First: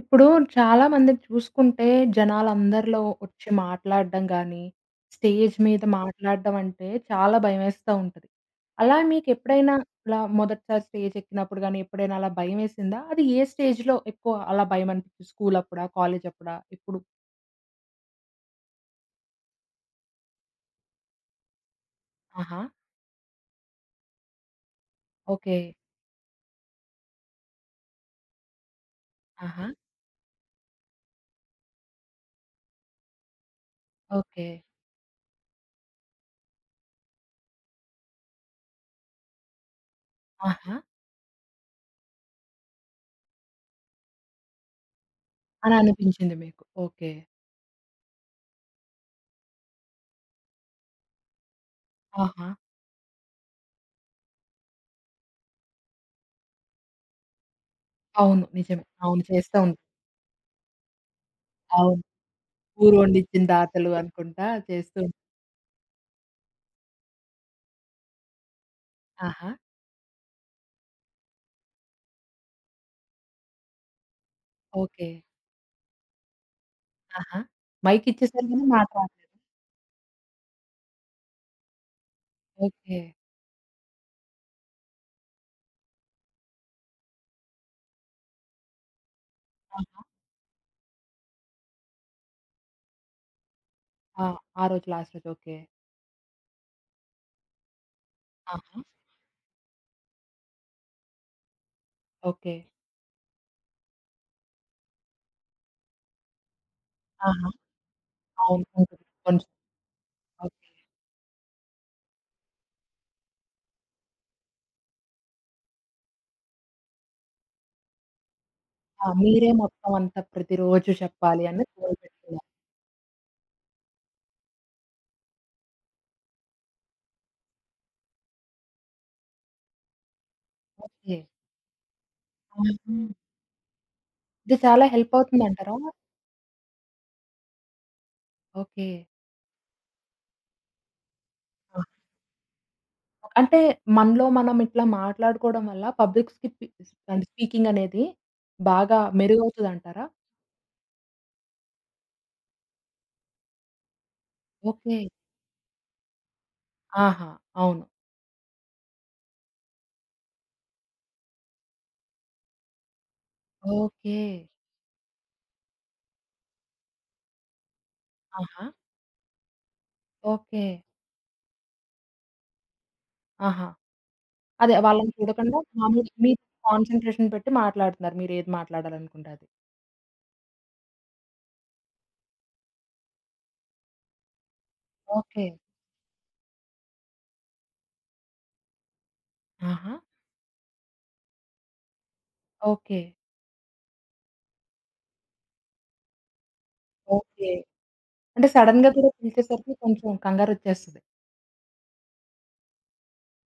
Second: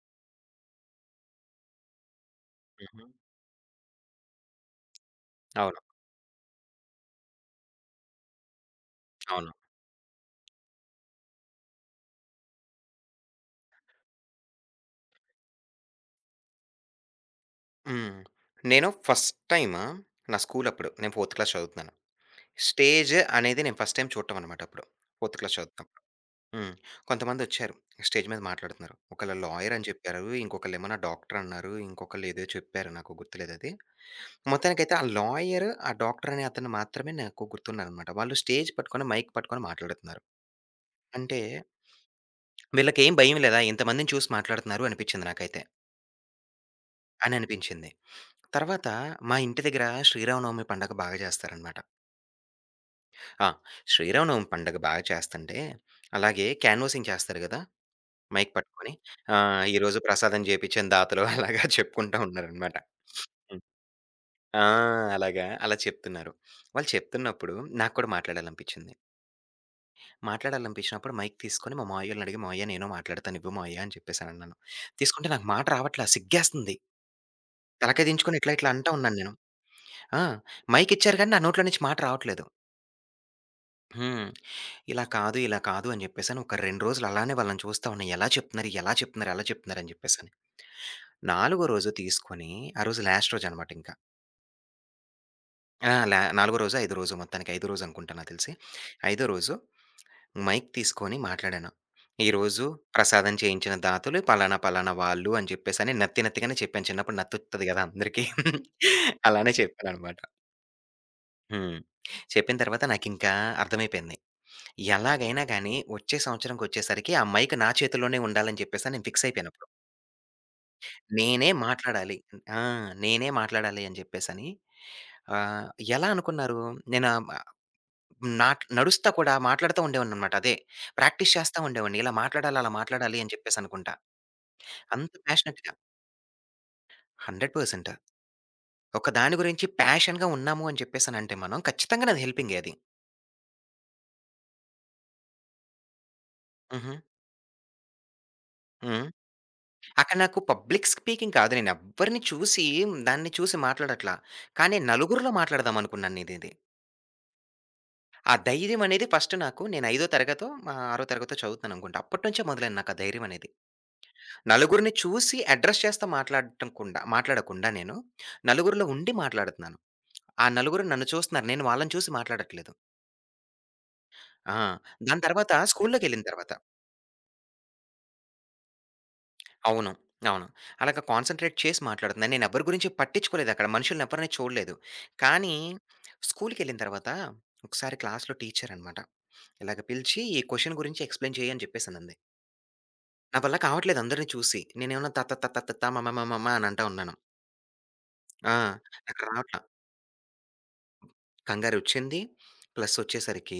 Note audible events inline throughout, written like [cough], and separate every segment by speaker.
Speaker 1: ఇప్పుడు చాలా మంది చూసుకుంటే జనాలందరిలో
Speaker 2: హుహు.
Speaker 1: వచ్చి మాట్లాడడం గానీ, స్టేజ్
Speaker 2: అవును.
Speaker 1: మీద మాట్లాడడం అంటే చాలా భయమేస్తా ఉంటది. అలా
Speaker 2: అవును.
Speaker 1: మీకెప్పుడైనా ఇలా మొదటిసారి స్టేజ్ ఎక్కినప్పుడు గానీ, ఎప్పుడైనా అలా భయమేసిందా? అది ఏ స్టేజ్‌లో ఎక్కువ అలా భయమనిపించింది? స్కూల్ అప్పుడా? కాలేజ్ అప్పుడా? ఇప్పుడు?
Speaker 2: హ్మ్. నేను ఫస్ట్ టైమ్ నా స్కూల్ అప్పుడు నేను ఫోర్త్ క్లాస్ చదువుతున్నాను.
Speaker 1: ఆహా!
Speaker 2: స్టేజ్ అనేది నేను ఫస్ట్ టైమ్ చూడటం అనమాట అప్పుడు. Fourth class
Speaker 1: okay.
Speaker 2: చదువుతున్నప్పుడు. హ్మ్. కొంతమందొచ్చారు. స్టేజ్ మీద మాట్లాడుతున్నారు. ఒకళ్ళు
Speaker 1: ఆహా!
Speaker 2: లాయర్ అని చెప్పారు. ఇంకొకళ్ళేమో నా డాక్టర్ అన్నారు. ఇంకొకళ్ళు ఏదో చెప్పారు నాకు గుర్తులేదది.
Speaker 1: ఓకే.
Speaker 2: మొత్తానికైతే ఆ లాయర్, ఆ డాక్టర్ అనే అతను మాత్రమే నాకు గుర్తున్నారనమాట. వాళ్ళు స్టేజ్ పట్టుకొని మైక్ పట్టుకొని మాట్లాడుతున్నారు.
Speaker 1: ఆహా!
Speaker 2: అంటే వీళ్ళకేం భయం లేదా ఇంతమందిని చూసి మాట్లాడుతున్నారు అనిపించింది నాకైతే.
Speaker 1: అని అనిపించింది మీకు. ఓకే.
Speaker 2: అని అనిపించింది. తర్వాత మా ఇంటి దగ్గర శ్రీరామనవమి పండగ బాగా చేస్తారనమాట.
Speaker 1: ఆహా!
Speaker 2: ఆ! శ్రీరామనవమి పండగ బాగా చేస్తంటే, అలాగే క్యాన్వాసింగ్ చేస్తారు గదా!
Speaker 1: అవును,
Speaker 2: మైక్
Speaker 1: నిజమే,
Speaker 2: పట్టుకొని.
Speaker 1: అవును, చేస్తూ ఉంటాం.
Speaker 2: ఈరోజు ప్రసాదం చేపిచ్చిన దాతలు [laughs] అలాగా
Speaker 1: అవును.
Speaker 2: చెప్పుకుంటా ఉన్నారనమాట.
Speaker 1: ఊరు వండించిన
Speaker 2: హ్మ్.
Speaker 1: దాతలు అనుకుంటా
Speaker 2: ఆ!
Speaker 1: చేస్తూ ఉంటాం.
Speaker 2: అలాగా అలా చెప్తున్నారు. వాళ్ళు చెప్తున్నప్పుడు నాకు కూడా మాట్లాడాలనిపించింది.
Speaker 1: ఆహా!
Speaker 2: మాట్లాడాలనిపించినప్పుడు మైక్ తీసుకొని మా మావయ్యోల్ని అడిగి, "మావయ్య నేను మాట్లాడతాను ఇవ్వు మావయ్య" అని చెప్పేసనన్నాను.
Speaker 1: ఓకే.
Speaker 2: తీసుకుంటే నాకు మాట రావట్లా సిగ్గేస్తుంది.
Speaker 1: ఆహా!
Speaker 2: తలకాయ
Speaker 1: మైక్
Speaker 2: దించుకొని
Speaker 1: ఇచ్చేసారు
Speaker 2: ఇట్లా
Speaker 1: గాని
Speaker 2: ఇట్లా
Speaker 1: మాట
Speaker 2: అంటా ఉన్నాను
Speaker 1: రాట్లేదు.
Speaker 2: నేను. ఆ! మైక్ ఇచ్చారు గానీ నా నోట్లో నుంచి మాట రావట్లేదు.
Speaker 1: ఓకే.
Speaker 2: హ్మ్. ఇలా కాదు, ఇలా కాదు అని జెప్పేసని ఒక 2 రోజులు అలానే వాళ్ళని చూస్తా ఉన్నా. ఎలా చెప్తున్నారు? అని
Speaker 1: ఆహా!
Speaker 2: జెప్పేసని. నాలుగో రోజు తీసుకొని ఆ రోజు లాస్ట్ రోజనమాట ఇంకా.
Speaker 1: ఆ! ఆ రోజు లాస్ట్ రోజు. ఓకే.
Speaker 2: ఆ! నాలుగో రోజో, ఐదో రోజో మొత్తానికి ఐదో రోజనుకుంటా నాకు తెలిసి.
Speaker 1: ఆహా!
Speaker 2: ఐదో రోజు మైక్ తీసుకొని మాట్లాడాను.
Speaker 1: ఓకే.
Speaker 2: ఈరోజు ప్రసాదం చేయించిన దాతలు పలానా, పలానా వాళ్ళు అని జెప్పేసని నత్తి నత్తిగానే చెప్పాను. చిన్నప్పుడు
Speaker 1: ఆహా!
Speaker 2: నత్తొత్తది గదా! అందరికీ.
Speaker 1: అవును, ఉంటుంది, కొంచెం.
Speaker 2: అలానే చెప్పాననమాట.
Speaker 1: ఓకే.
Speaker 2: హ్మ్. చెప్పిన తర్వాత నాకింకా అర్థమైపోయింది. ఎలాగైనా గానీ, వచ్చే సంవత్సరంకొచ్చేసరికి ఆ మైక్ నా చేతుల్లోనే ఉండాలని చెప్పేసని
Speaker 1: ఆ!
Speaker 2: నేను ఫిక్స్
Speaker 1: మీరే
Speaker 2: అయిపోయానప్పుడు.
Speaker 1: మొత్తం అంతా ప్రతిరోజు చెప్పాలి
Speaker 2: నేనే
Speaker 1: అని గోల్
Speaker 2: మాట్లాడాలి.
Speaker 1: పెట్టుకున్నారు.
Speaker 2: ఆ! నేనే మాట్లాడాలి అని జెప్పేసని. ఆహ్, ఎలా అనుకున్నారు? నేను నాట్ నడుస్తా కూడా మాట్లాడుతా ఉండేవాడిననమాట అదే.
Speaker 1: ఓకే.
Speaker 2: ప్రాక్టీస్ చేస్తా ఉండేవాడిని. ఇలా మాట్లాడాలి, అలా
Speaker 1: ఆహా!
Speaker 2: మాట్లాడాలి అని చెప్పేసనుకుంటా.
Speaker 1: ఇది చాలా
Speaker 2: అంత
Speaker 1: హెల్ప్
Speaker 2: ప్యాషనెట్‌గా
Speaker 1: అవుతుందంటారా?
Speaker 2: 100%
Speaker 1: ఓకే.
Speaker 2: ఒక దాని గురించి ప్యాషన్‌గా ఉన్నాము అని చెప్పేసనంటే మనం
Speaker 1: ఆ!
Speaker 2: ఖచ్చితంగా నాది హెల్పింగే అది.
Speaker 1: అంటే మనలో మనం ఇట్లా మాట్లాడుకోవడం వల్ల పబ్లిక్
Speaker 2: హుహు.
Speaker 1: అంటే స్పీకింగ్ అనేది బాగా
Speaker 2: హ్మ్.
Speaker 1: మెరుగవుతదంటారా?
Speaker 2: అక్కడ నాకు పబ్లిక్ స్పీకింగ్ కాదు. నేనెవ్వరిని చూసి, దాన్ని చూసి మాట్లాడట్లా. కానీ
Speaker 1: ఓకే.
Speaker 2: నలుగురిలో మాట్లాడదాం అనుకున్నాను నేనిది.
Speaker 1: ఆహా! అవును.
Speaker 2: ఆ ధైర్యం అనేది ఫస్ట్ నాకు నేను ఐదో తరగతో, ఆరో తరగతో చదువుతున్నాననుకుంటా. అప్పటినుంచే మొదలైంది నాకు ఆ ధైర్యం అనేది.
Speaker 1: ఓకే.
Speaker 2: నలుగురిని చూసి అడ్రెస్ చేస్తా మాట్లాడటం కుండా మాట్లాడకుండా నేను
Speaker 1: ఆహా!
Speaker 2: నలుగురిలో ఉండి మాట్లాడుతున్నాను. ఆ
Speaker 1: ఓకే.
Speaker 2: నలుగురు నన్ను చూస్తున్నారు. నేను వాళ్ళని చూసి మాట్లాడట్లేదు.
Speaker 1: ఆహా!
Speaker 2: ఆ!
Speaker 1: అదే వాళ్ళని
Speaker 2: దాని తర్వాత
Speaker 1: చూడకుండా మామూలుగా
Speaker 2: స్కూల్‌లోకెళ్ళిన
Speaker 1: మీ
Speaker 2: తర్వాత
Speaker 1: కాన్సంట్రేషన్ పెట్టి మాట్లాడుతున్నారు. మీరేది మాట్లాడాలనుకుంటే అది.
Speaker 2: అవును. అవును. అలాగ కాన్సంట్రేట్ చేసి మాట్లాడుతున్నాను. నేనెవ్వరి గురించి పట్టించుకోలేదక్కడ. మనుషులనెవ్వరిని చూడలేదు.
Speaker 1: ఓకే.
Speaker 2: కానీ స్కూలుకెళ్ళిన తర్వాత ఒకసారి క్లాస్‌లో టీచరనమాట. ఇలాగ
Speaker 1: ఆహా!
Speaker 2: పిలిచి ఈ క్వెషన్ గురించి ఎక్స్‌ప్లెయిన్ చెయ్యి అని చెప్పేసనంది.
Speaker 1: ఓకే.
Speaker 2: నా వల్ల కావట్లేదు అందరిని చూసి. నేనేమన్నా త త త త త త మ మ మ మ మ అని అంటా ఉన్నాను.
Speaker 1: ఓకే. అంటే
Speaker 2: ఆ!
Speaker 1: సడెన్‌గా కూడా
Speaker 2: నాకు రావట్ల.
Speaker 1: పిలిచేసరికి కొంచెం కంగారొచ్చేస్తది.
Speaker 2: కంగారొచ్చింది. ప్లసొచ్చేసరికి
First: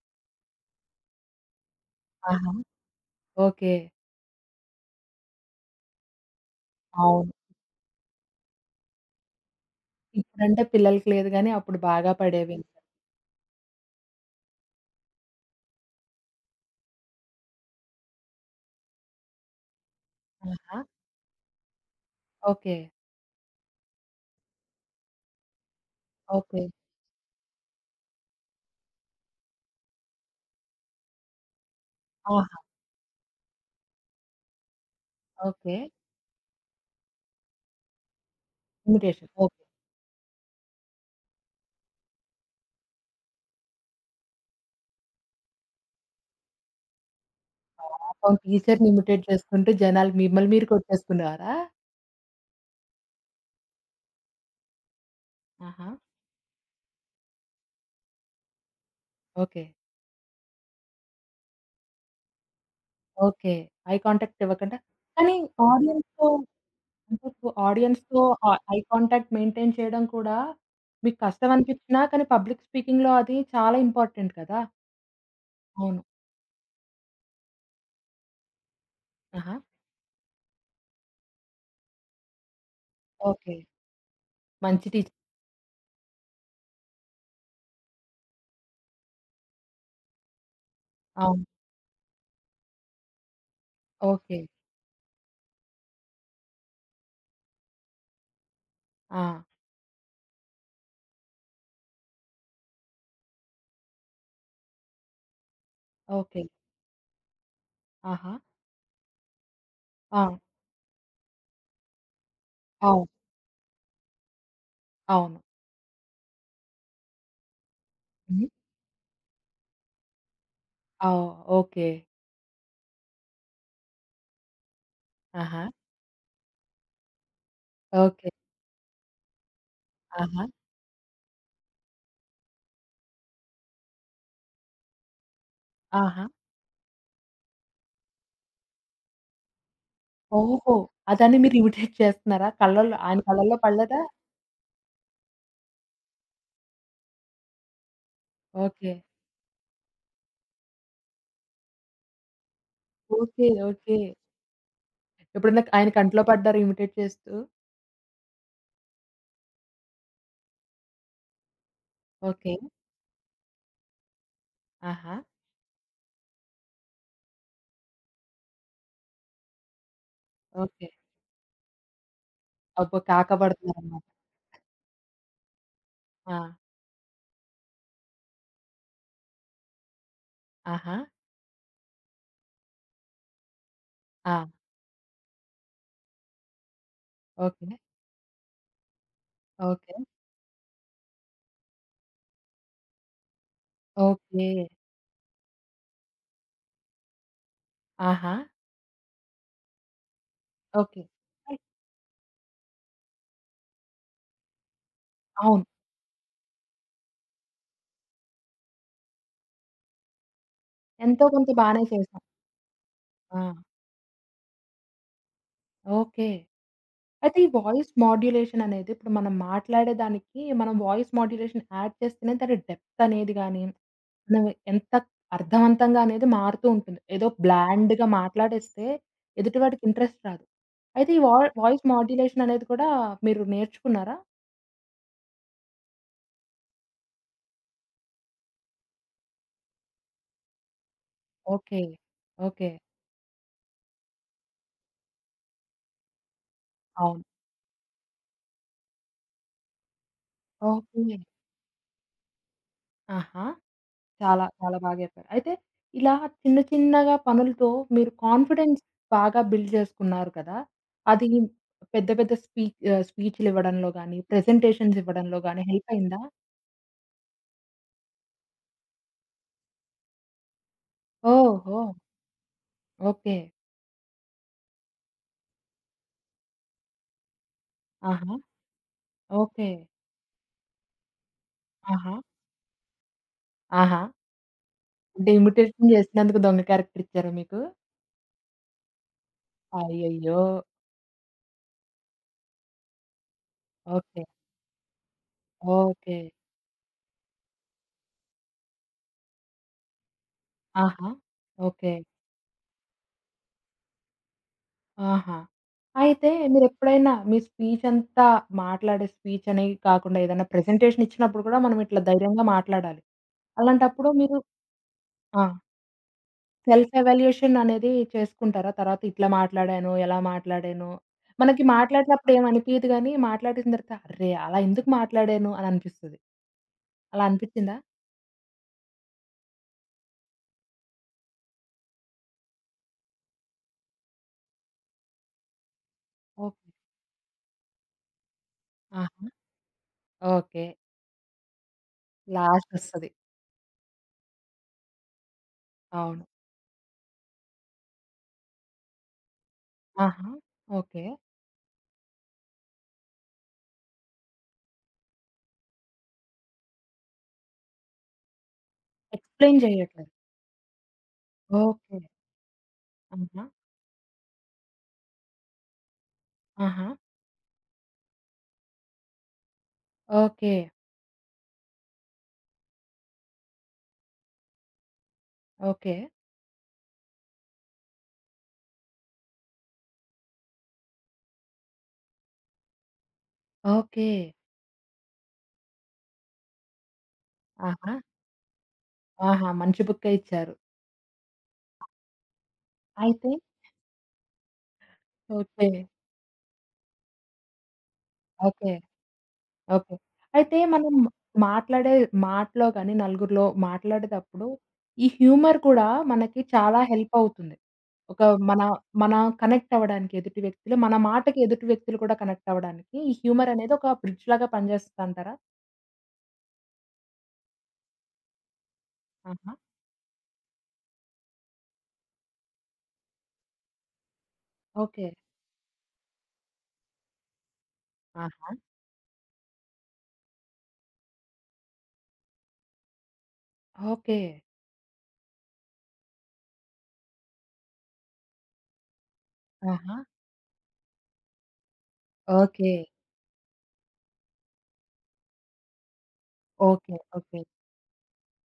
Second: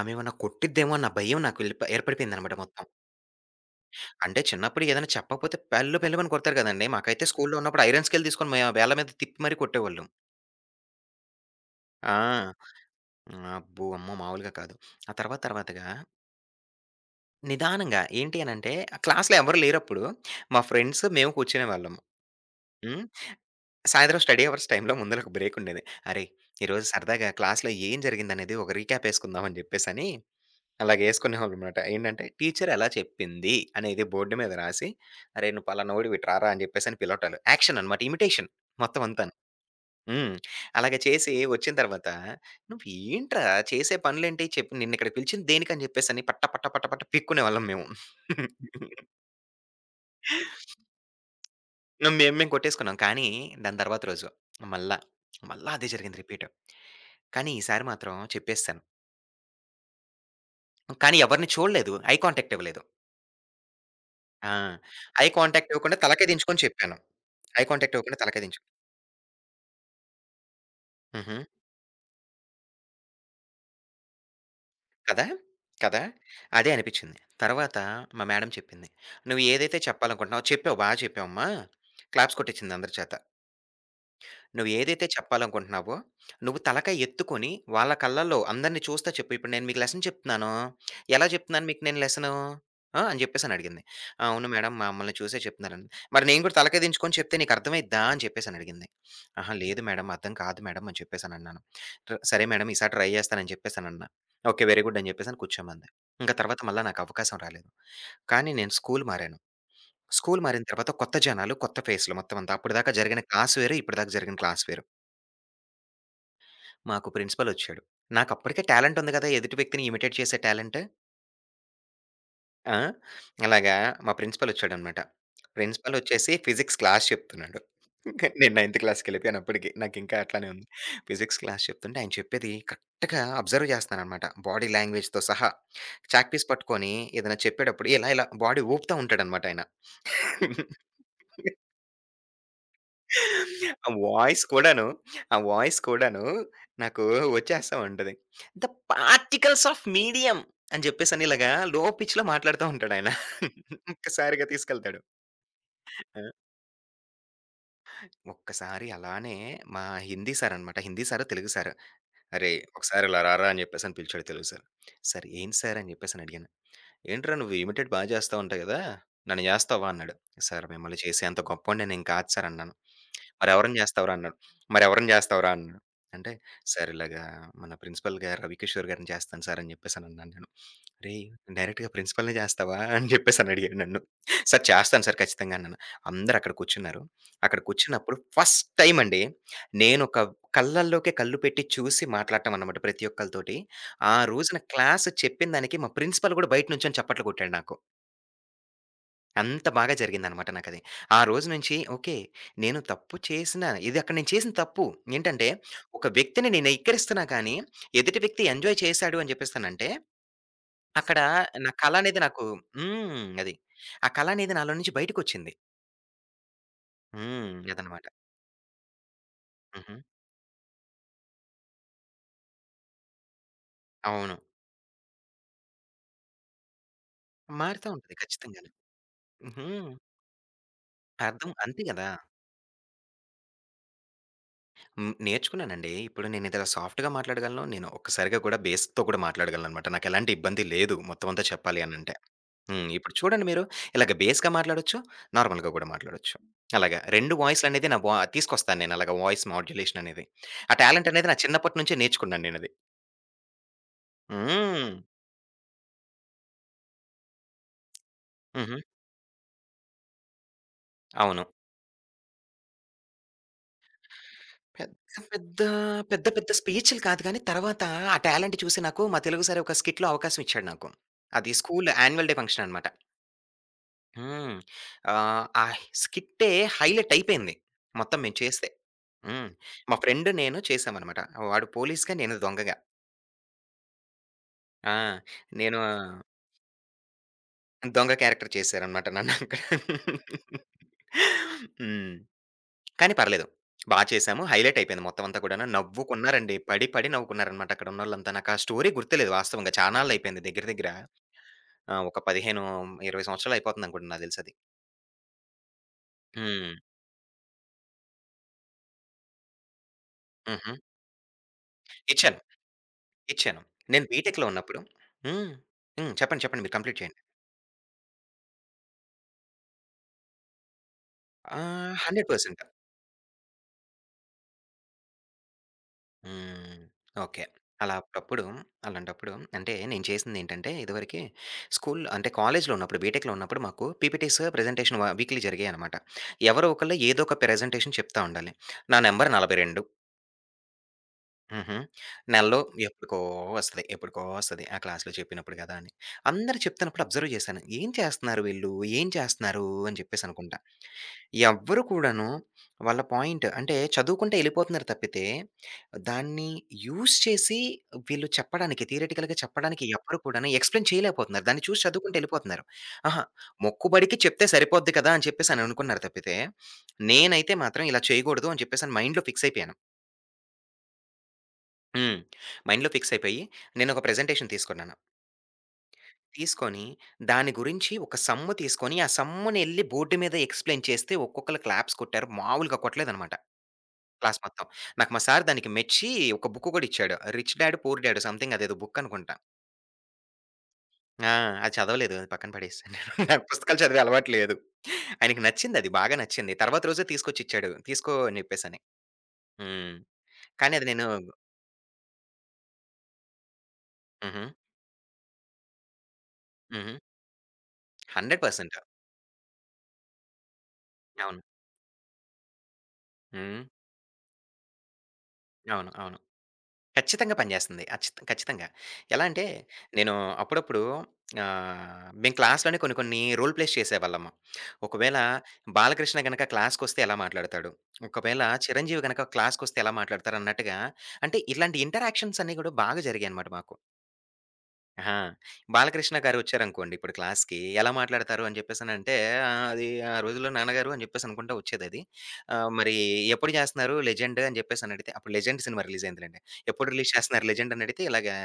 Speaker 2: ఆమేమన్నా కొట్టిద్దేమో అన్న భయం నాకు ఎల్లిప
Speaker 1: ఆహా!
Speaker 2: ఏర్పడిపోయిందనమాట మొత్తం.
Speaker 1: ఓకే.
Speaker 2: అంటే చిన్నప్పుడు ఏదైనా చెప్పకపోతే పెల్లు పెల్లుమని కొడతారు గదండీ! మాకైతే
Speaker 1: అవును.
Speaker 2: స్కూలులో ఉన్నప్పుడు ఐరన్ స్కేల్ తీసుకొని మేము వేళ్ళ మీద తిప్పి మరీ కొట్టేవాళ్ళు.
Speaker 1: ఇప్పుడంటే పిల్లలకి లేదు గానీ, అప్పుడు బాగా
Speaker 2: ఆ!
Speaker 1: పడేవి.
Speaker 2: హ్మ్. అబ్బో! అమ్మో! మామూలుగా కాదు. ఆ తర్వాత తర్వాతగా నిదానంగా ఏంటి అనంటే క్లాస్‌లో ఎవరు లేరప్పుడు మా
Speaker 1: ఆహా!
Speaker 2: ఫ్రెండ్స్, మేము కూర్చునేవాళ్ళము.
Speaker 1: ఓకే.
Speaker 2: హ్మ్. సాయంత్రం స్టడీ అవర్స్ టైమ్‌లో ముందల ఒక బ్రేక్ ఉండేది. అరేయ్!
Speaker 1: ఓకే.
Speaker 2: ఈరోజు సరదాగా క్లాస్‌లో ఏం జరిగిందనేది ఒక రీక్యాప్ ఏసుకుందాం అని జెప్పేసని అలాగ ఏసుకునేవాళ్ళమనమాట. ఏంటంటే
Speaker 1: ఆహా!
Speaker 2: టీచర్ ఎలా చెప్పింది అనేది బోర్డ్ మీద రాసి, అరేయ్! నువ్వు
Speaker 1: ఓకే.
Speaker 2: పలానోడివి ఇటు రారా అని జెప్పేసని పిలవటాలు. యాక్షన్ అనమాట. ఇమిటేషన్ మొత్తం
Speaker 1: ఇమిటేషన్.
Speaker 2: అంతాను.
Speaker 1: ఓకే.
Speaker 2: హ్మ్. అలాగ చేసి వచ్చిన తర్వాత, "నువ్వేంట్రా చేసే పనులేంటి? చెప్పు నిన్నిక్కడికి పిలిచింది దేనికని?" జెప్పేసని పట్ట, పట్ట, పట్ట, పట్ట పిక్కునేవాళ్ళం మేము.
Speaker 1: పాపం టీచర్‌ని
Speaker 2: [laughs]
Speaker 1: ఇమిటేట్ చేసుకుంటూ జనాలు మిమ్మల్ని మీరు కొట్టేసుకునేవారా?
Speaker 2: మేము మేము కొట్టేసుకున్నాం. కానీ దాని తర్వాత రోజు మళ్ళా, మళ్ళా
Speaker 1: ఆహా!
Speaker 2: అదే జరిగింది రిపీట్. కానీ ఈసారి మాత్రం చెప్పేసాను.
Speaker 1: ఓకే.
Speaker 2: కానీ ఎవరిని చూడలేదు. ఐ కాంటాక్ట్ ఇవ్వలేదు.
Speaker 1: ఓకే. ఐ కాంటాక్ట్
Speaker 2: ఆ!
Speaker 1: ఇవ్వకుండా
Speaker 2: ఐ
Speaker 1: కానీ
Speaker 2: కాంటాక్ట్ ఇవ్వకుండా
Speaker 1: ఆడియన్స్‌తో
Speaker 2: తలకాయ దించుకొని చెప్పాను.
Speaker 1: అంటే ఇప్పుడు
Speaker 2: ఐ కాంటాక్ట్ ఇవ్వకుండా
Speaker 1: ఆడియన్స్‌తో
Speaker 2: తలకాయ
Speaker 1: ఆ
Speaker 2: దించు
Speaker 1: ఐ కాంటాక్ట్ మెయింటైన్ చేయడం కూడా మీకు
Speaker 2: హుహు.
Speaker 1: కష్టం అనిపించినా కానీ పబ్లిక్ స్పీకింగ్‌లో అది చాలా ఇంపార్టెంట్ కదా!
Speaker 2: కదా!
Speaker 1: అవును.
Speaker 2: కదా! అదే అనిపిచ్చింది. తర్వాత మా మేడమ్ చెప్పింది. "నువ్వు
Speaker 1: ఆహా!
Speaker 2: ఏదైతే చెప్పాలనుకుంటున్నావో చెప్పావు బా చెప్పావమ్మా." క్లాప్స్ కొట్టిచ్చింది అందరి చేత.
Speaker 1: ఓకే.
Speaker 2: నువ్వు
Speaker 1: మంచి
Speaker 2: ఏదైతే
Speaker 1: టీచర్.
Speaker 2: చెప్పాలనుకుంటున్నావో, నువ్వు తలకాయ ఎత్తుకొని వాళ్ళ కళ్ళల్లో అందరిని చూస్తా చెప్పు. ఇప్పుడు నేను మీకు లెసన్ చెప్తున్నాను. ఎలా
Speaker 1: అవును.
Speaker 2: చెప్తున్నాను మీకు నేను లెసను? ఆ! అని చెప్పేసని అడిగింది. "ఆ,
Speaker 1: ఓకే.
Speaker 2: అవును మేడం మమ్మల్ని చూసే చెప్తున్నారని. మరి నేను కూడా తలకాయ దించుకొని చెప్తే నీకు అర్థమైద్దా? అని చెప్పేసని అడిగింది.
Speaker 1: ఆ!
Speaker 2: ఆహా! లేదు మేడం అర్థం కాదు మేడం అని చెప్పేసని అన్నాను. సరే మేడం ఈసారి ట్రై చేస్తానని చెప్పేసనన్నా. ఓకే. వెరీ గుడ్ అని చెప్పేసని కూర్చోమంది. ఇంక
Speaker 1: ఓకే.
Speaker 2: తర్వాత మళ్ళా నాకు అవకాశం రాలేదు.
Speaker 1: ఆహా!
Speaker 2: కానీ నేను స్కూల్ మారాను.
Speaker 1: ఆ!
Speaker 2: స్కూల్ మారిన తర్వాత కొత్త జనాలు, కొత్త ఫేస్‌లు మొత్తం అంతా. అప్పటిదాకా
Speaker 1: అవును.
Speaker 2: జరిగిన క్లాస్ వేరు, ఇప్పటిదాకా జరిగిన క్లాస్ వేరు.
Speaker 1: అవును.
Speaker 2: మాకు ప్రిన్సిపలొచ్చాడు.
Speaker 1: హ్మ్.
Speaker 2: నాకప్పటికే టాలెంట్ ఉంది గదా! ఎదుటి వ్యక్తిని ఇమిటేట్ చేసే టాలెంట్.
Speaker 1: ఆ! ఓకే.
Speaker 2: ఆ! అలాగా మా ప్రిన్సిపలొచ్చాడనమాట.
Speaker 1: ఆహా!
Speaker 2: ప్రిన్సిపలొచ్చేసి ఫిజిక్స్ క్లాస్ చెప్తున్నాడు.
Speaker 1: ఓకే.
Speaker 2: నేను నైన్త్ క్లాస్‌కెళ్ళిపోయాను అప్పటికి. నాకింకా
Speaker 1: ఆహా!
Speaker 2: అట్లానే ఉంది. ఫిజిక్స్ క్లాస్ చెప్తుంటే ఆయన చెప్పేది కరెక్ట్‌గా అబ్జర్వ్ చేస్తాననమాట. బాడీ లాంగ్వేజ్‌తో సహా.
Speaker 1: ఆహా!
Speaker 2: చాక్ పీస్ పట్టుకొని ఏదైనా చెప్పేటప్పుడు ఇలా ఇలా బాడీ ఊపుతా ఉంటాడనమాట ఆయన.
Speaker 1: ఓహో! అతన్ని మీరు ఇమిటేట్ చేస్తున్నారా? కళ్ళల్లో ఆయన కళ్ళల్లో
Speaker 2: ఆ
Speaker 1: పడలేదా?
Speaker 2: వాయిస్ కూడాను, ఆ వాయిస్ కూడాను నాకు వచ్చేస్తా ఉంటది. The
Speaker 1: okay.
Speaker 2: Particles of medium అని జెప్పేసని ఇలాగా లో పిచ్‌లో మాట్లాడుతా ఉంటాడాయన.
Speaker 1: ఓకే. ఓకే.
Speaker 2: ఒక్కసారిగా తీసుకెళ్తాడు.
Speaker 1: ఎప్పుడన్నా ఆయన
Speaker 2: ఆ!
Speaker 1: కంట్లో పడ్డారా ఇమిటేట్ చేస్తూ?
Speaker 2: ఒక్కసారి అలానే మా హిందీ సారనమాట. హిందీ సారో, తెలుగు సారో.
Speaker 1: ఓకే.
Speaker 2: "అరేయ్! ఒకసారి ఇలా రారా" అని జెప్పేసని పిలిచాడు తెలుగు సారు.
Speaker 1: ఆహా!
Speaker 2: "సార్ ఏంటి సార్?" అని జెప్పేసని అడిగాను. "ఏంట్రా నువ్వు ఇమిటేట్ బా జేస్తా ఉంటావు గదా! నన్ను జేస్తావా?" అన్నాడు. "Sir
Speaker 1: okay.
Speaker 2: మిమ్మల్ని చేసేంత గొప్పోడిని నేను కాదు సార్" అన్నాను.
Speaker 1: అబ్బో!
Speaker 2: మరెవరిని
Speaker 1: కాకపడుతున్నారనమాట.
Speaker 2: జేస్తావురా? అన్నాడు. మరెవరిని జేస్తావురా? అన్నాడు. అంటే,
Speaker 1: ఆ!
Speaker 2: సార్ ఇలాగా మన ప్రిన్సిపల్ గారు రవికిషోర్ గారిని జేస్తాను సార్ అని జెప్పేసనన్నాను నేను.
Speaker 1: ఆహా!
Speaker 2: "రేయ్! డైరెక్ట్‌గా ప్రిన్సిపల్‌నే జేస్తావా?" అని జెప్పేసనడిగాడు నన్ను.
Speaker 1: ఆ!
Speaker 2: సార్ చేస్తాను సార్ ఖచ్చితంగా అన్నాను. అందరక్కడ కూర్చున్నారు. అక్కడ
Speaker 1: ఓకే.
Speaker 2: కూర్చున్నప్పుడు ఫస్ట్ టైమ్ అండి
Speaker 1: ఓకే.
Speaker 2: నేనొక కళ్ళల్లోకే కళ్ళు పెట్టి చూసి మాట్లాడటం అన్నమాట ప్రతి ఒక్కళ్ళతోటి. ఆ
Speaker 1: ఓకే.
Speaker 2: రోజున క్లాస్ చెప్పిన దానికి మా ప్రిన్సిపల్ గూడా బయట నుంచొని చప్పట్లు కొట్టాడు నాకు.
Speaker 1: ఆహా!
Speaker 2: అంత బాగా జరిగిందనమాట నాకది.
Speaker 1: ఓకే.
Speaker 2: ఆ రోజు
Speaker 1: అయ్
Speaker 2: నుంచి ఓకే. నేను తప్పు చేసిన ఇది అక్కడ నేను చేసిన తప్పు ఏంటంటే,
Speaker 1: అవును,
Speaker 2: ఒక వ్యక్తిని నేను ఎక్కిరిస్తున్నా కానీ, ఎదుటి వ్యక్తి ఎంజాయ్ చేశాడు అని చెప్పేసనంటే, అక్కడ
Speaker 1: ఎంతో కొంత
Speaker 2: నా
Speaker 1: బానే
Speaker 2: కళ అనేది
Speaker 1: చేసాం.
Speaker 2: నాకు హ్మ్.
Speaker 1: ఆ!
Speaker 2: అది. ఆ కళ అనేది నాలో నుంచి బయటకొచ్చింది.
Speaker 1: ఓకే. అయితే ఈ
Speaker 2: హ్మ్.
Speaker 1: వాయిస్
Speaker 2: అదనమాట.
Speaker 1: మాడ్యులేషన్ అనేది ఇప్పుడు మనం మాట్లాడే
Speaker 2: హుహు.
Speaker 1: దానికి మనం వాయిస్ మాడ్యులేషన్ యాడ్ చేస్తేనే దాని డెప్త్ అనేది గాని,
Speaker 2: అవును.
Speaker 1: మనం ఎంత అర్థవంతంగా అనేది మారుతూ ఉంటుంది. ఏదో
Speaker 2: మారుతా
Speaker 1: బ్లాండ్‌గా
Speaker 2: ఉంటది ఖచ్చితంగాను.
Speaker 1: మాట్లాడేస్తే
Speaker 2: హుహు.
Speaker 1: ఎదుటివాడికి ఇంట్రెస్ట్ రాదు. అయితే ఈ వా
Speaker 2: అర్థం అంతే
Speaker 1: వాయిస్
Speaker 2: గదా!
Speaker 1: మాడ్యులేషన్ అనేది కూడా మీరు నేర్చుకున్నారా?
Speaker 2: హ్మ్. నేర్చుకున్నానండి. ఇప్పుడు నేను ఏదైనా సాఫ్ట్‌గా మాట్లాడగలను. నేను ఒక్కసారిగా కూడా బేస్‌తో కూడా మాట్లాడగలననమాట. నాకెలాంటి ఇబ్బంది లేదు మొత్తం అంతా
Speaker 1: ఓకే.
Speaker 2: చెప్పాలి అనంటే.
Speaker 1: ఓకే.
Speaker 2: హ్మ్. ఇప్పుడు చూడండి మీరు, ఇలాగ బేస్‌గా మాట్లాడొచ్చు, నార్మల్‌గా గూడా మాట్లాడొచ్చు. అలాగా
Speaker 1: అవును.
Speaker 2: 2 వాయిస్‌లనేది నా వా తీసుకొస్తాను నేను అలాగా వాయిస్ మాడ్యులేషన్ అనేది. ఆ టాలెంట్
Speaker 1: ఓకే.
Speaker 2: అనేది నా చిన్నప్పటి నుంచే నేర్చుకున్నాను నేనది.
Speaker 1: ఆహా! చాలా, చాలా
Speaker 2: హ్మ్.
Speaker 1: బాగా చెప్పారు. అయితే ఇలా చిన్న చిన్నగా పనులతో మీరు
Speaker 2: హుహు.
Speaker 1: కాన్ఫిడెన్స్ బాగా బిల్డ్ చేసుకున్నారు కదా! అది
Speaker 2: అవును.
Speaker 1: పెద్ద పెద్ద స్పీ స్పీచ్‌లు ఇవ్వడంలో గాని, ప్రెజెంటేషన్స్
Speaker 2: పెద్ద
Speaker 1: ఇవ్వడంలో
Speaker 2: పెద్ద,
Speaker 1: గాని హెల్ప్ అయిందా?
Speaker 2: పెద్ద పెద్ద స్పీచ్‌లు కాదు గానీ, తర్వాత ఆ టాలెంట్ చూసి నాకు మా తెలుగు సార్ ఒక స్కిట్‌లో అవకాశం ఇచ్చాడు నాకు. అది
Speaker 1: ఓహో!
Speaker 2: స్కూల్ యాన్యువల్ డే ఫంక్షన్ అనమాట.
Speaker 1: ఓకే.
Speaker 2: హ్మ్. ఆహ్, ఆ స్కిట్టే హైలైట్ అయిపోయింది. మొత్తం
Speaker 1: ఆహా!
Speaker 2: మేము చేస్తే. హ్మ్.
Speaker 1: ఓకే.
Speaker 2: మా ఫ్రెండ్ నేను చేశామనమాట. వాడు
Speaker 1: ఆహా!
Speaker 2: పోలీస్‌గా, నేను దొంగగా.
Speaker 1: ఆహా!
Speaker 2: ఆ!
Speaker 1: అంటే
Speaker 2: నేను
Speaker 1: ఇమిటేషన్ చేసినందుకు దొంగ క్యారెక్టర్ ఇచ్చారా మీకు?
Speaker 2: దొంగ క్యారెక్టర్ చేశారనమాట నన్నక్కడ.
Speaker 1: అయ్యయ్యో!
Speaker 2: హ్మ్. కానీ పర్లేదు. బా
Speaker 1: ఓకే.
Speaker 2: చేశాము. హైలైట్ అయిపోయింది మొత్తం అంతా కూడాను.
Speaker 1: ఓకే.
Speaker 2: నవ్వుకున్నారండి. పడి, పడి నవ్వుకున్నారనమాట అక్కడున్నోళ్ళంతా. నాకా స్టోరీ గుర్తులేదు వాస్తవంగా. చానాళ్ళయిపోయింది దగ్గర దగ్గర
Speaker 1: ఆహా! ఓకే.
Speaker 2: ఆ! ఒక 15, 20 సంవత్సరాలయిపోతుంది అనుకుంటా నాకు తెలిసది.
Speaker 1: ఆహా! అయితే
Speaker 2: హ్మ్.
Speaker 1: మీరెప్పుడైనా మీ స్పీచంతా మాట్లాడే స్పీచని కాకుండా ఏదైనా
Speaker 2: హుహు.
Speaker 1: ప్రెజెంటేషన్ ఇచ్చినప్పుడు కూడా మనం ఇట్లా
Speaker 2: ఇచ్చాను.
Speaker 1: ధైర్యంగా మాట్లాడాలి.
Speaker 2: ఇచ్చాను. నేను
Speaker 1: అలాంటప్పుడు మీరు
Speaker 2: బీటెక్‌లో ఉన్నప్పుడు
Speaker 1: ఆ!
Speaker 2: హ్మ్. హ్మ్. చెప్పండి. చెప్పండి. మీరు
Speaker 1: సెల్ఫ్
Speaker 2: కంప్లీట్ చేయండి.
Speaker 1: ఎవాల్యుయేషన్ అనేది చేసుకుంటారా? తర్వాత ఇట్లా మాట్లాడాను, ఎలా మాట్లాడాను. మనకి మాట్లాడినప్పుడు
Speaker 2: 100%
Speaker 1: ఏమనిపియదు గానీ, మాట్లాడేసిన తర్వాత అర్రే! అలా ఎందుకు మాట్లాడాను అని అనిపిస్తది.
Speaker 2: హ్మ్.
Speaker 1: అలా
Speaker 2: ఓకే.
Speaker 1: అనిపిచ్చిందా?
Speaker 2: అలా అప్పుడప్పుడు అలాంటప్పుడు అంటే నేను చేసిందేంటంటే ఇదివరకి స్కూల్ అంటే కాలేజ్‌లో ఉన్నప్పుడు బీటెక్‌లో ఉన్నప్పుడు మాకు పీపీటీస్, ప్రెజెంటేషన్ వీక్‌లీ జరిగాయనమాట.
Speaker 1: ఓకే.
Speaker 2: ఎవరో ఒకళ్ళు ఏదో ఒక ప్రెజెంటేషన్ చెప్తా ఉండాలి. నా
Speaker 1: ఆహా!
Speaker 2: Number 42
Speaker 1: okay.
Speaker 2: హుహు. నెలలో
Speaker 1: లాస్టొస్తది.
Speaker 2: ఎప్పటికో వస్తది. ఎప్పటికో వస్తది. ఆ క్లాస్‌లో చెప్పినప్పుడు కదా! అని.
Speaker 1: అవును.
Speaker 2: అందరూ చెప్తున్నప్పుడు అబ్జర్వ్ చేశాను. ఏం చేస్తున్నారు వీళ్ళు? ఏం చేస్తున్నారు? అని
Speaker 1: ఆహా!
Speaker 2: చెప్పేసనుకుంట.
Speaker 1: ఓకే.
Speaker 2: ఎవ్వరు కూడాను వాళ్ళ పాయింట్ అంటే చదువుకుంటే ఎళ్ళిపోతున్నారు తప్పితే, దాన్ని యూజ్ చేసి వీళ్ళు థియరిటికల్‌గా
Speaker 1: ఎక్స్‌ప్లెయిన్
Speaker 2: చెప్పడానికి
Speaker 1: జేయట్లేదు.
Speaker 2: ఎవ్వరు కూడాను ఎక్స్‌ప్లెయిన్ చేయలేకపోతున్నారు. దాన్ని చూసి
Speaker 1: ఓకే.
Speaker 2: చదువుకుంటూ ఎళ్ళిపోతున్నారు. అహా!
Speaker 1: ఆహా!
Speaker 2: మొక్కుబడికి చెప్తే సరిపోద్ది కదా! అని చెప్పేసని అనుకున్నారు తప్పితే,
Speaker 1: ఆహా!
Speaker 2: నేనైతే మాత్రం ఇలా చేయకూడదు అని చెప్పేసని మైండ్‌లో ఫిక్స్ అయిపోయాను.
Speaker 1: ఓకే.
Speaker 2: హ్మ్. మైండ్‌లో ఫిక్స్ అయిపోయి నేనొక ప్రెజెంటేషన్ తీసుకున్నాను.
Speaker 1: ఓకే.
Speaker 2: తీసుకొని దాని గురించి ఒక సమ్ తీసుకొని, ఆ సమ్‌నెళ్లి బోర్డ్ మీద ఎక్స్‌ప్లెయిన్ చేస్తే ఒక్కొక్కళ్ళు క్లాప్స్ కొట్టారు. మామూలుగా కొట్టలేదనమాట.
Speaker 1: ఓకే.
Speaker 2: క్లాస్ మొత్తం. నాకు మా సారు దానికి మెచ్చి ఒక బుక్ కూడా ఇచ్చాడు. 'రిచ్ డాడ్
Speaker 1: ఆహా!
Speaker 2: పూర్ డాడ్' సంథింగ్ అదేదో బుక్ అనుకుంటా.
Speaker 1: ఆహా! మంచి బుక్కే ఇచ్చారు.
Speaker 2: ఆ! అది చదవలేదు. అది పక్కన పడేసాను నేను.
Speaker 1: అయితే
Speaker 2: [laughs] నాకు పుస్తకాలు చదివే అలవాటు లేదు. ఆయనకి
Speaker 1: ఓకే.
Speaker 2: నచ్చిందది. బాగా నచ్చింది. తర్వాత రోజే తీసుకొచ్చిచ్చాడు. తీసుకో అని
Speaker 1: ఓకే.
Speaker 2: చెప్పేసని. హ్మ్.
Speaker 1: ఓకే. అయితే
Speaker 2: కానీ అది
Speaker 1: మనం
Speaker 2: నేను
Speaker 1: మాట్లాడే మాటలో గాని, నలుగురిలో
Speaker 2: హుహు.
Speaker 1: మాట్లాడేటప్పుడు ఈ హ్యూమర్ కూడా మనకి చాలా
Speaker 2: హుహు.
Speaker 1: హెల్ప్ అవుతుంది. ఒక మన
Speaker 2: 100%
Speaker 1: మన కనెక్ట్ అవ్వడానికి ఎదుటి వ్యక్తులు, మన మాటకి
Speaker 2: అవును.
Speaker 1: ఎదుటి వ్యక్తులు కూడా కనెక్ట్ అవ్వడానికి ఈ హ్యూమర్
Speaker 2: హ్మ్.
Speaker 1: అనేది ఒక బ్రిడ్జ్ లాగా పనిచేస్తదంటారా?
Speaker 2: అవును. అవును. ఖచ్చితంగా పనిచేస్తుంది. ఖచ్చితంగా. ఎలా అంటే,
Speaker 1: ఆహా!
Speaker 2: నేను అప్పుడప్పుడు మేము క్లాస్‌లోనే కొన్ని, కొన్ని రోల్ ప్లేస్ చేసేవాళ్ళము.
Speaker 1: ఓకే.
Speaker 2: ఒకవేళ బాలకృష్ణ గనక క్లాస్‌కొస్తే ఎలా మాట్లాడతాడు? ఒకవేళ
Speaker 1: ఆహా!
Speaker 2: చిరంజీవి గనక క్లాస్‌కొస్తే ఎలా మాట్లాడతారు? అన్నట్టుగా అంటే ఇలాంటి ఇంటరాక్షన్స్ అన్నీ కూడా బాగా జరిగాయన్నమాట మాకు.
Speaker 1: ఓకే.
Speaker 2: ఆహా! బాలకృష్ణ గారొచ్చారనుకోండి ఇప్పుడు క్లాస్‌కి ఎలా మాట్లాడతారు అని చెప్పేసనంటే, అది
Speaker 1: ఆహా!
Speaker 2: ఆ రోజుల్లో నాన్నగారు అని చెప్పేసనుకుంటా వచ్చేదది.
Speaker 1: ఓకే.
Speaker 2: మరి ఎప్పుడు చేస్తున్నారు 'లెజెండ్' అని చెప్పేసనడిగితే, అప్పుడు 'లెజెండ్' సినిమా రిలీజ్ అయిందిలెండి. ఎప్పుడు
Speaker 1: ఓకే.
Speaker 2: Release
Speaker 1: okay.
Speaker 2: చేస్తున్నారు 'లెజెండ్' అనడిగితే, ఇలాగా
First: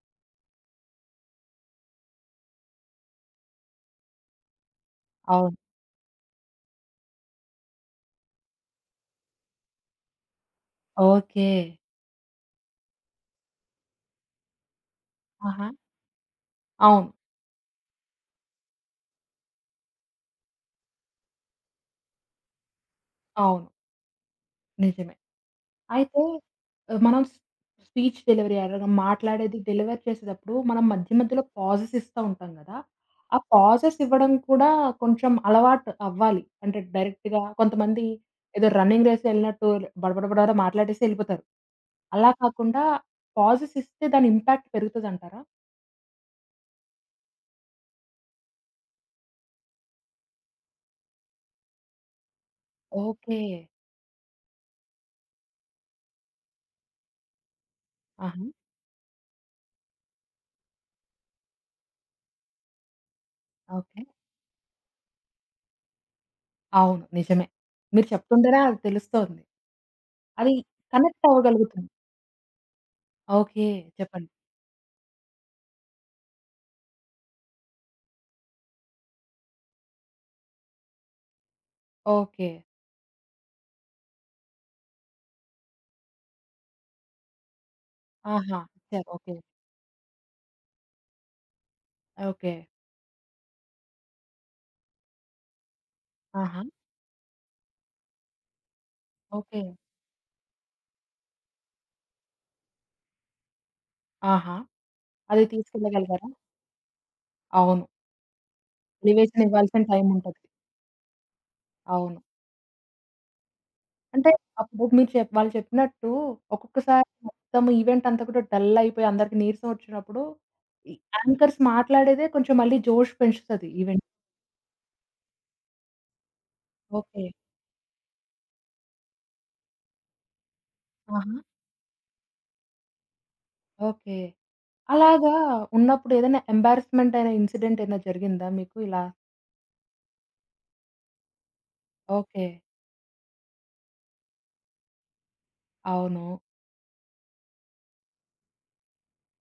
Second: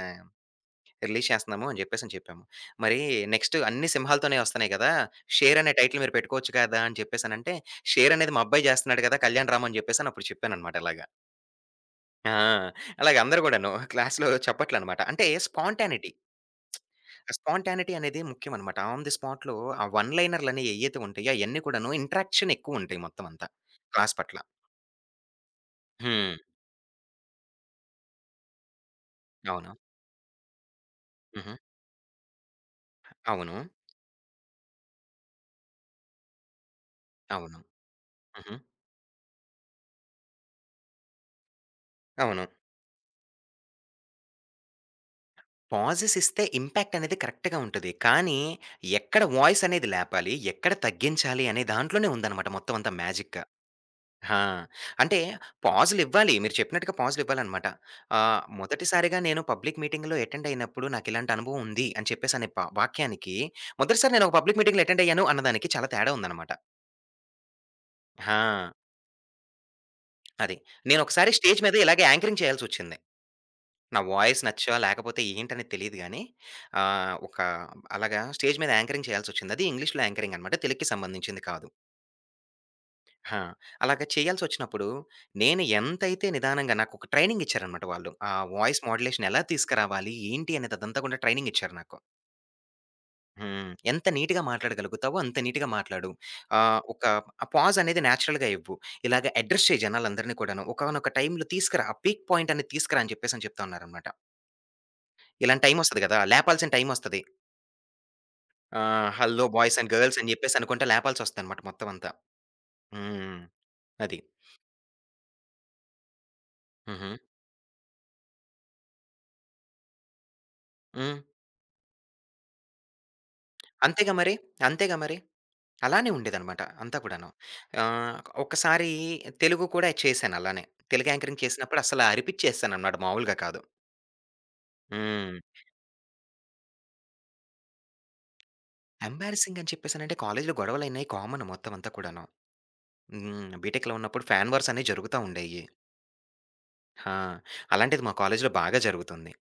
Speaker 2: రిలీజ్ చేస్తున్నాము అని చెప్పేసని చెప్పాము. మరి నెక్స్ట్ అన్ని సింహాలతోనే వస్తున్నాయి కదా!
Speaker 1: అవును.
Speaker 2: 'షేర్' అనే టైటిల్ మీరు పెట్టుకోవచ్చు కదా! అని చెప్పేసనంటే, 'షేర్' అనేది మా అబ్బాయి చేస్తున్నాడు కదా! కళ్యాణ్ రామ్ అని చెప్పేసని అప్పుడు చెప్పాననమాట ఇలాగ.
Speaker 1: ఓకే.
Speaker 2: ఆ! అలాగ అందరూ కూడాను క్లాస్‌లో చప్పట్లనమాట. అంటే
Speaker 1: ఆహా!
Speaker 2: స్పాంటానిటీ.
Speaker 1: అవును,
Speaker 2: స్పాంటానిటీ అనేది ముఖ్యమనమాట. ఆన్ ది స్పాట్‌లో ఆ వన్ లైనర్‌లనేయి ఏయ్యైతే ఉంటాయో అయన్నీ కూడాను ఇంటరాక్షన్ ఎక్కువుంటాయి మొత్తమంతా.
Speaker 1: అవును,
Speaker 2: క్లాస్ పట్ల.
Speaker 1: నిజమే. అయితే
Speaker 2: హ్మ్.
Speaker 1: మనం స్ స్పీచ్ డెలివరీ అడగం మాట్లాడేది
Speaker 2: అవును.
Speaker 1: డెలివరీ చేసేటప్పుడు మనం మధ్య మధ్యలో
Speaker 2: హుహు.
Speaker 1: పాజెస్ ఇస్తా ఉంటాం గదా! ఆ
Speaker 2: అవును.
Speaker 1: పాజెస్ ఇవ్వడం కూడా కొంచెం అలవాటు అవ్వాలి. అంటే డైరెక్ట్‌గా
Speaker 2: అవును.
Speaker 1: కొంతమంది
Speaker 2: హుహు.
Speaker 1: ఏదో రన్నింగ్ రేస్‌లో ఎళ్ళినట్టు బడబడబడ మాట్లాడేసి ఎళ్ళిపోతారు. అలా
Speaker 2: అవును.
Speaker 1: కాకుండా పాజెస్ ఇస్తే దాని ఇంపాక్ట్ పెరుగుతదంటారా?
Speaker 2: పాజెస్ ఇస్తే ఇంపాక్ట్ అనేది కరెక్ట్‌గా ఉంటది. కానీ ఎక్కడ వాయిస్ అనేది లేపాలి, ఎక్కడ తగ్గించాలి అనే దాంట్లోనే ఉందనమాట మొత్తమంతా
Speaker 1: ఓకే.
Speaker 2: మ్యాజిక్. ఆ! అంటే పాజులివ్వాలి. మీరు చెప్పినట్టుగా పాజులివ్వాలనమాట.
Speaker 1: ఆహా!
Speaker 2: మొదటిసారిగా నేను పబ్లిక్ మీటింగ్‌లో అటెండ్ అయినప్పుడు నాకిలాంటి అనుభవం ఉంది అని చెప్పేసి అనే వాక్యానికి
Speaker 1: ఓకే.
Speaker 2: మొదటిసారి నేను ఒక పబ్లిక్ మీటింగ్‌లో అటెండ్ అయ్యాను అన్నదానికి చాలా తేడా ఉందనమాట.
Speaker 1: అవును, నిజమే, మీరు చెప్తుంటేనే
Speaker 2: ఆ!
Speaker 1: అది తెలుస్తోంది. అది
Speaker 2: అది.
Speaker 1: కనెక్ట్
Speaker 2: నేనొకసారి స్టేజ్ మీద
Speaker 1: అవ్వగలుగుతుంది.
Speaker 2: ఇలాగే యాంకరింగ్ చేయాల్సొచ్చింది.
Speaker 1: ఓకే.
Speaker 2: నా
Speaker 1: చెప్పండి.
Speaker 2: వాయిస్ నచ్చో లేకపోతే ఏంటనేది తెలీదు గానీ ఆహ్, ఒక అలాగా స్టేజ్ మీద యాంకరింగ్ చేయాల్సొచ్చింది. అది ఇంగ్లీష్‌లో యాంకరింగ్ అనమాట. తెలుగుకి సంబంధించింది కాదు.
Speaker 1: ఓకే.
Speaker 2: ఆ! అలాగా చేయాల్సొచ్చినప్పుడు, నేను ఎంతైతే నిదానంగా నాకొక ట్రైనింగ్ ఇచ్చారనమాట వాళ్ళు. ఆ
Speaker 1: ఆహా!
Speaker 2: వాయిస్
Speaker 1: ఇచ్చారు.
Speaker 2: Modulation
Speaker 1: okay.
Speaker 2: ఎలా తీసుకురావాలి, ఏంటి అనేది అదంతా కూడా ట్రైనింగ్ ఇచ్చారు నాకు.
Speaker 1: ఓకే.
Speaker 2: హ్మ్. ఎంత నీట్‌గా మాట్లాడగలుగుతావో అంత నీట్‌గా మాట్లాడు.
Speaker 1: ఆహా!
Speaker 2: ఆహ్, ఒక పాజ్ అనేది నేచురల్‌గా ఇవ్వు. ఇలాగ
Speaker 1: ఓకే.
Speaker 2: అడ్రెస్ చేయి జనాలందరిని కూడాను. ఒకానొక టైమ్‌లో తీసుకురా. ఆ పీక్ పాయింట్ అనేది తీసుకురా అని చెప్పేసని చెప్తా ఉన్నారనమాట.
Speaker 1: ఆహా! అది
Speaker 2: ఇలాంటి టైమొస్తది గదా!
Speaker 1: తీసుకెళ్ళగలిగారా?
Speaker 2: లేపాల్సిన టైమొస్తది.
Speaker 1: అవును, ఎలివేషన్
Speaker 2: హలో బాయ్స్
Speaker 1: ఇవ్వాల్సిన
Speaker 2: అండ్
Speaker 1: టైమ్
Speaker 2: గర్ల్స్ అని
Speaker 1: ఉంటది.
Speaker 2: చెప్పేసనుకుంట లేపాల్సొస్తదనమాట మొత్తం అంతా.
Speaker 1: అవును.
Speaker 2: హ్మ్. అది.
Speaker 1: అంటే అప్పుడు మీరు వాళ్ళు చెప్పినట్టు ఒక్కొక్కసారి
Speaker 2: హుహు.
Speaker 1: మొత్తం ఈవెంట్ అంతా కూడా డల్ అయిపోయి అందరికి నీరసం వచ్చినప్పుడు ఈ
Speaker 2: హ్మ్.
Speaker 1: యాంకర్స్ మాట్లాడేదే కొంచెం మళ్ళీ జోష్ పెంచుతది ఈవెంట్.
Speaker 2: అంతేగా మరి. అంతేగా మరి. అలానే ఉండేదనమాట అంతా
Speaker 1: ఓకే.
Speaker 2: కూడాను. ఆహ్, ఒక్కసారి తెలుగు కూడా చేశాను అలానే. తెలుగు
Speaker 1: ఆహా!
Speaker 2: యాంకరింగ్ చేసినప్పుడు అసల అరిపించేసాననమాట మామూలుగా కాదు.
Speaker 1: ఓకే. అలాగా
Speaker 2: హ్మ్.
Speaker 1: ఉన్నప్పుడు ఏదైనా ఎంబారస్మెంట్ అయిన ఇన్సిడెంట్ ఏమైనా జరిగిందా మీకు ఇలా?
Speaker 2: ఎంబారసింగ్ అని చెప్పేసనంటే కాలేజీలో గొడవలయినాయి కామన్ మొత్తం అంతా కూడాను.
Speaker 1: ఓకే.
Speaker 2: హ్మ్. బీటెక్‌లో ఉన్నప్పుడు ఫ్యాన్ వార్స్ అనేవి జరుగుతా ఉండేయి.
Speaker 1: అవును.
Speaker 2: ఆ! అలాంటిది మా కాలేజీలో బాగా జరుగుతుంది.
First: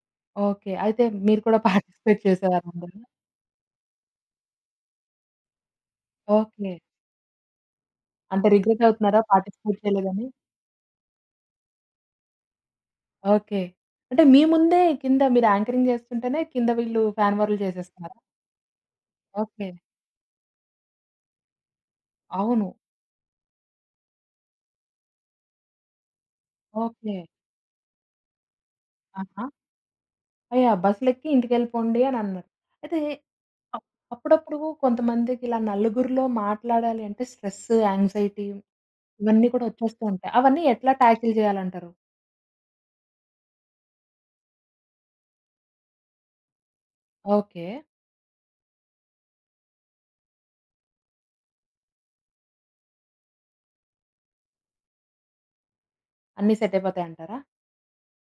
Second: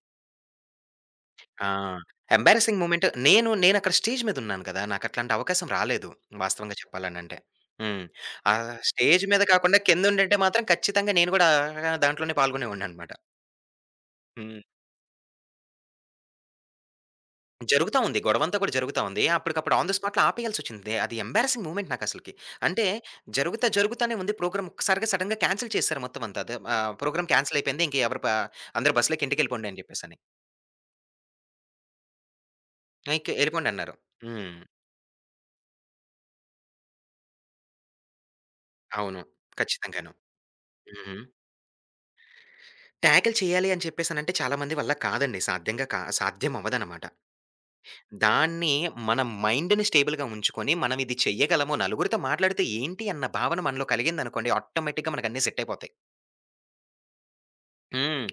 Speaker 1: ఓకే. అయితే మీరు కూడా
Speaker 2: ఆ!
Speaker 1: పార్టిసిపేట్ చేసేవారా
Speaker 2: ఎంబారసింగ్
Speaker 1: అందులో?
Speaker 2: మూమెంట్ నేనక్కడ స్టేజ్ మీద ఉన్నాను కదా! నాకట్లాంటి అవకాశం రాలేదు
Speaker 1: ఓకే.
Speaker 2: వాస్తవంగా చెప్పాలనంటే. హ్మ్.
Speaker 1: అంటే
Speaker 2: ఆ
Speaker 1: రిగ్రెట్ అవుతున్నారా
Speaker 2: స్టేజ్ మీద కాకుండా
Speaker 1: పార్టిసిపేట్ చేయలేదని?
Speaker 2: కిందుండుంటే మాత్రం ఖచ్చితంగా నేను కూడా దాంట్లోనే పాల్గొనేవాడిననమాట.
Speaker 1: ఓకే. అంటే మీ
Speaker 2: హ్మ్.
Speaker 1: ముందే కింద మీరు యాంకరింగ్ చేస్తుంటేనే కింద వీళ్ళు ఫ్యాన్ వార్లు
Speaker 2: జరుగుతా
Speaker 1: చేసేస్తున్నారా?
Speaker 2: ఉంది. గొడవంతా కూడా జరుగుతా ఉంది.
Speaker 1: ఓకే.
Speaker 2: అప్పటికప్పుడు ఆన్ ది స్పాట్‌లో ఆపేయాల్సొచ్చింది. అది ఎంబారసింగ్ మూమెంట్ నాకసలకి.
Speaker 1: అవును.
Speaker 2: అంటే జరుగుతా, జరుగుతానే ఉంది ప్రోగ్రామ్ ఒక్కసారిగా సడెన్‌గా క్యాన్సెల్ చేసేసారు మొత్తం అంతా. అదే
Speaker 1: ఓకే.
Speaker 2: ప్రోగ్రామ్ క్యాన్సెల్ అయిపోయింది. ఇంక ఎవరు ప అందరూ బస్సులెక్కి
Speaker 1: ఆహా!
Speaker 2: ఇంటికెళ్ళిపోండి అని చెప్పేసని.
Speaker 1: యాహ్! బస్సులెక్కి ఇంటికెళ్ళిపోండి అనన్నారు. అయితే
Speaker 2: ఇంక ఎళ్ళిపోండి
Speaker 1: అప్
Speaker 2: అన్నారు. హ్మ్.
Speaker 1: అప్పుడప్పుడు కొంతమందికి ఇలా నలుగురిలో మాట్లాడాలి అంటే స్ట్రెస్, యాంక్సైటీ
Speaker 2: అవును.
Speaker 1: ఇవన్నీ కూడా వచ్చేస్తూ
Speaker 2: ఖచ్చితంగాను.
Speaker 1: ఉంటాయి. అవన్నీ ఎట్లా
Speaker 2: హుహు.
Speaker 1: టాకిల్ చేయాలంటారు?
Speaker 2: ట్యాకిల్ చేయాలి అని చెప్పేసనంటే చాలా మంది వల్ల కాదండి. సాధ్యం అవ్వదనమాట.
Speaker 1: ఓకే.
Speaker 2: దాన్ని మన మైండ్‌ని స్టేబుల్‌గా ఉంచుకొని మనం ఇది చెయ్యగలము, నలుగురితో మాట్లాడితే ఏంటి అన్న భావన మనలో కలిగిందనుకోండి ఆటోమేటిక్‌గా మనకన్నీ సెట్ అయిపోతాయి.
Speaker 1: అన్నీ సెట్ అయిపోతాయంటారా?
Speaker 2: హ్మ్.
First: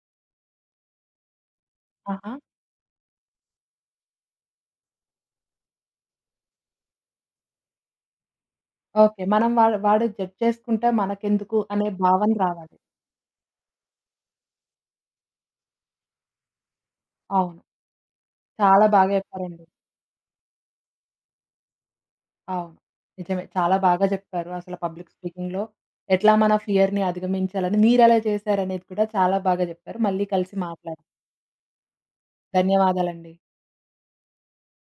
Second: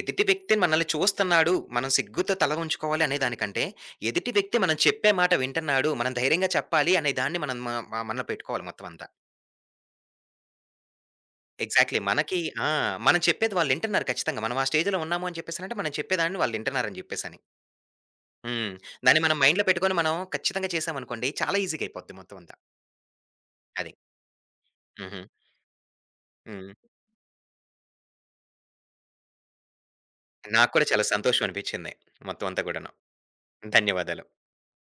Speaker 2: ఎదుటి వ్యక్తి మనల్ని చూస్తున్నాడు. మనం
Speaker 1: ఆహా!
Speaker 2: సిగ్గుతో తల ఉంచుకోవాలి అనే దానికంటే, ఎదుటి వ్యక్తి మనం చెప్పే మాట వింటున్నాడు. మనం ధైర్యంగా చెప్పాలి అనే దాన్ని మనం మ మ మనలో పెట్టుకోవాలి మొత్తం అంతా.
Speaker 1: ఓకే. మనం వాడు వాడు జడ్జ్ చేసుకుంటే మనకెందుకు అనే
Speaker 2: ఎగ్జాక్ట్‌లీ.
Speaker 1: భావన
Speaker 2: మనకి ఆ!
Speaker 1: రావాలి.
Speaker 2: మనం చెప్పేది వాళ్ళింటన్నారు ఖచ్చితంగా. మనం ఆ స్టేజ్‌లో ఉన్నాము అని చెప్పేసనంటే, మనం చెప్పేదాన్ని వాళ్ళింటన్నారని చెప్పేసని.
Speaker 1: అవును.
Speaker 2: హ్మ్.
Speaker 1: చాలా బాగా
Speaker 2: దాన్ని మనం
Speaker 1: చెప్పారండి.
Speaker 2: మైండ్‌లో పెట్టుకొని మనం ఖచ్చితంగా చేశామనుకోండి, చాలా ఈజీగా అయిపోద్ది మొత్తం అంతా.
Speaker 1: అవును, నిజమే, చాలా
Speaker 2: అది.
Speaker 1: బాగా చెప్పారు. అసలు పబ్లిక్
Speaker 2: హుహు.
Speaker 1: స్పీకింగ్‌లో ఎట్లా మన
Speaker 2: హ్మ్.
Speaker 1: ఫియర్‌ని అధిగమించాలని మీరెలా చేశారనేది కూడా చాలా బాగా చెప్పారు. మళ్ళీ కలిసి
Speaker 2: నాకు కూడా చాలా
Speaker 1: మాట్లాడదాం.
Speaker 2: సంతోషం అనిపిచ్చింది. మొత్తం అంతా కూడాను.
Speaker 1: ధన్యవాదాలండి.
Speaker 2: ధన్యవాదాలు.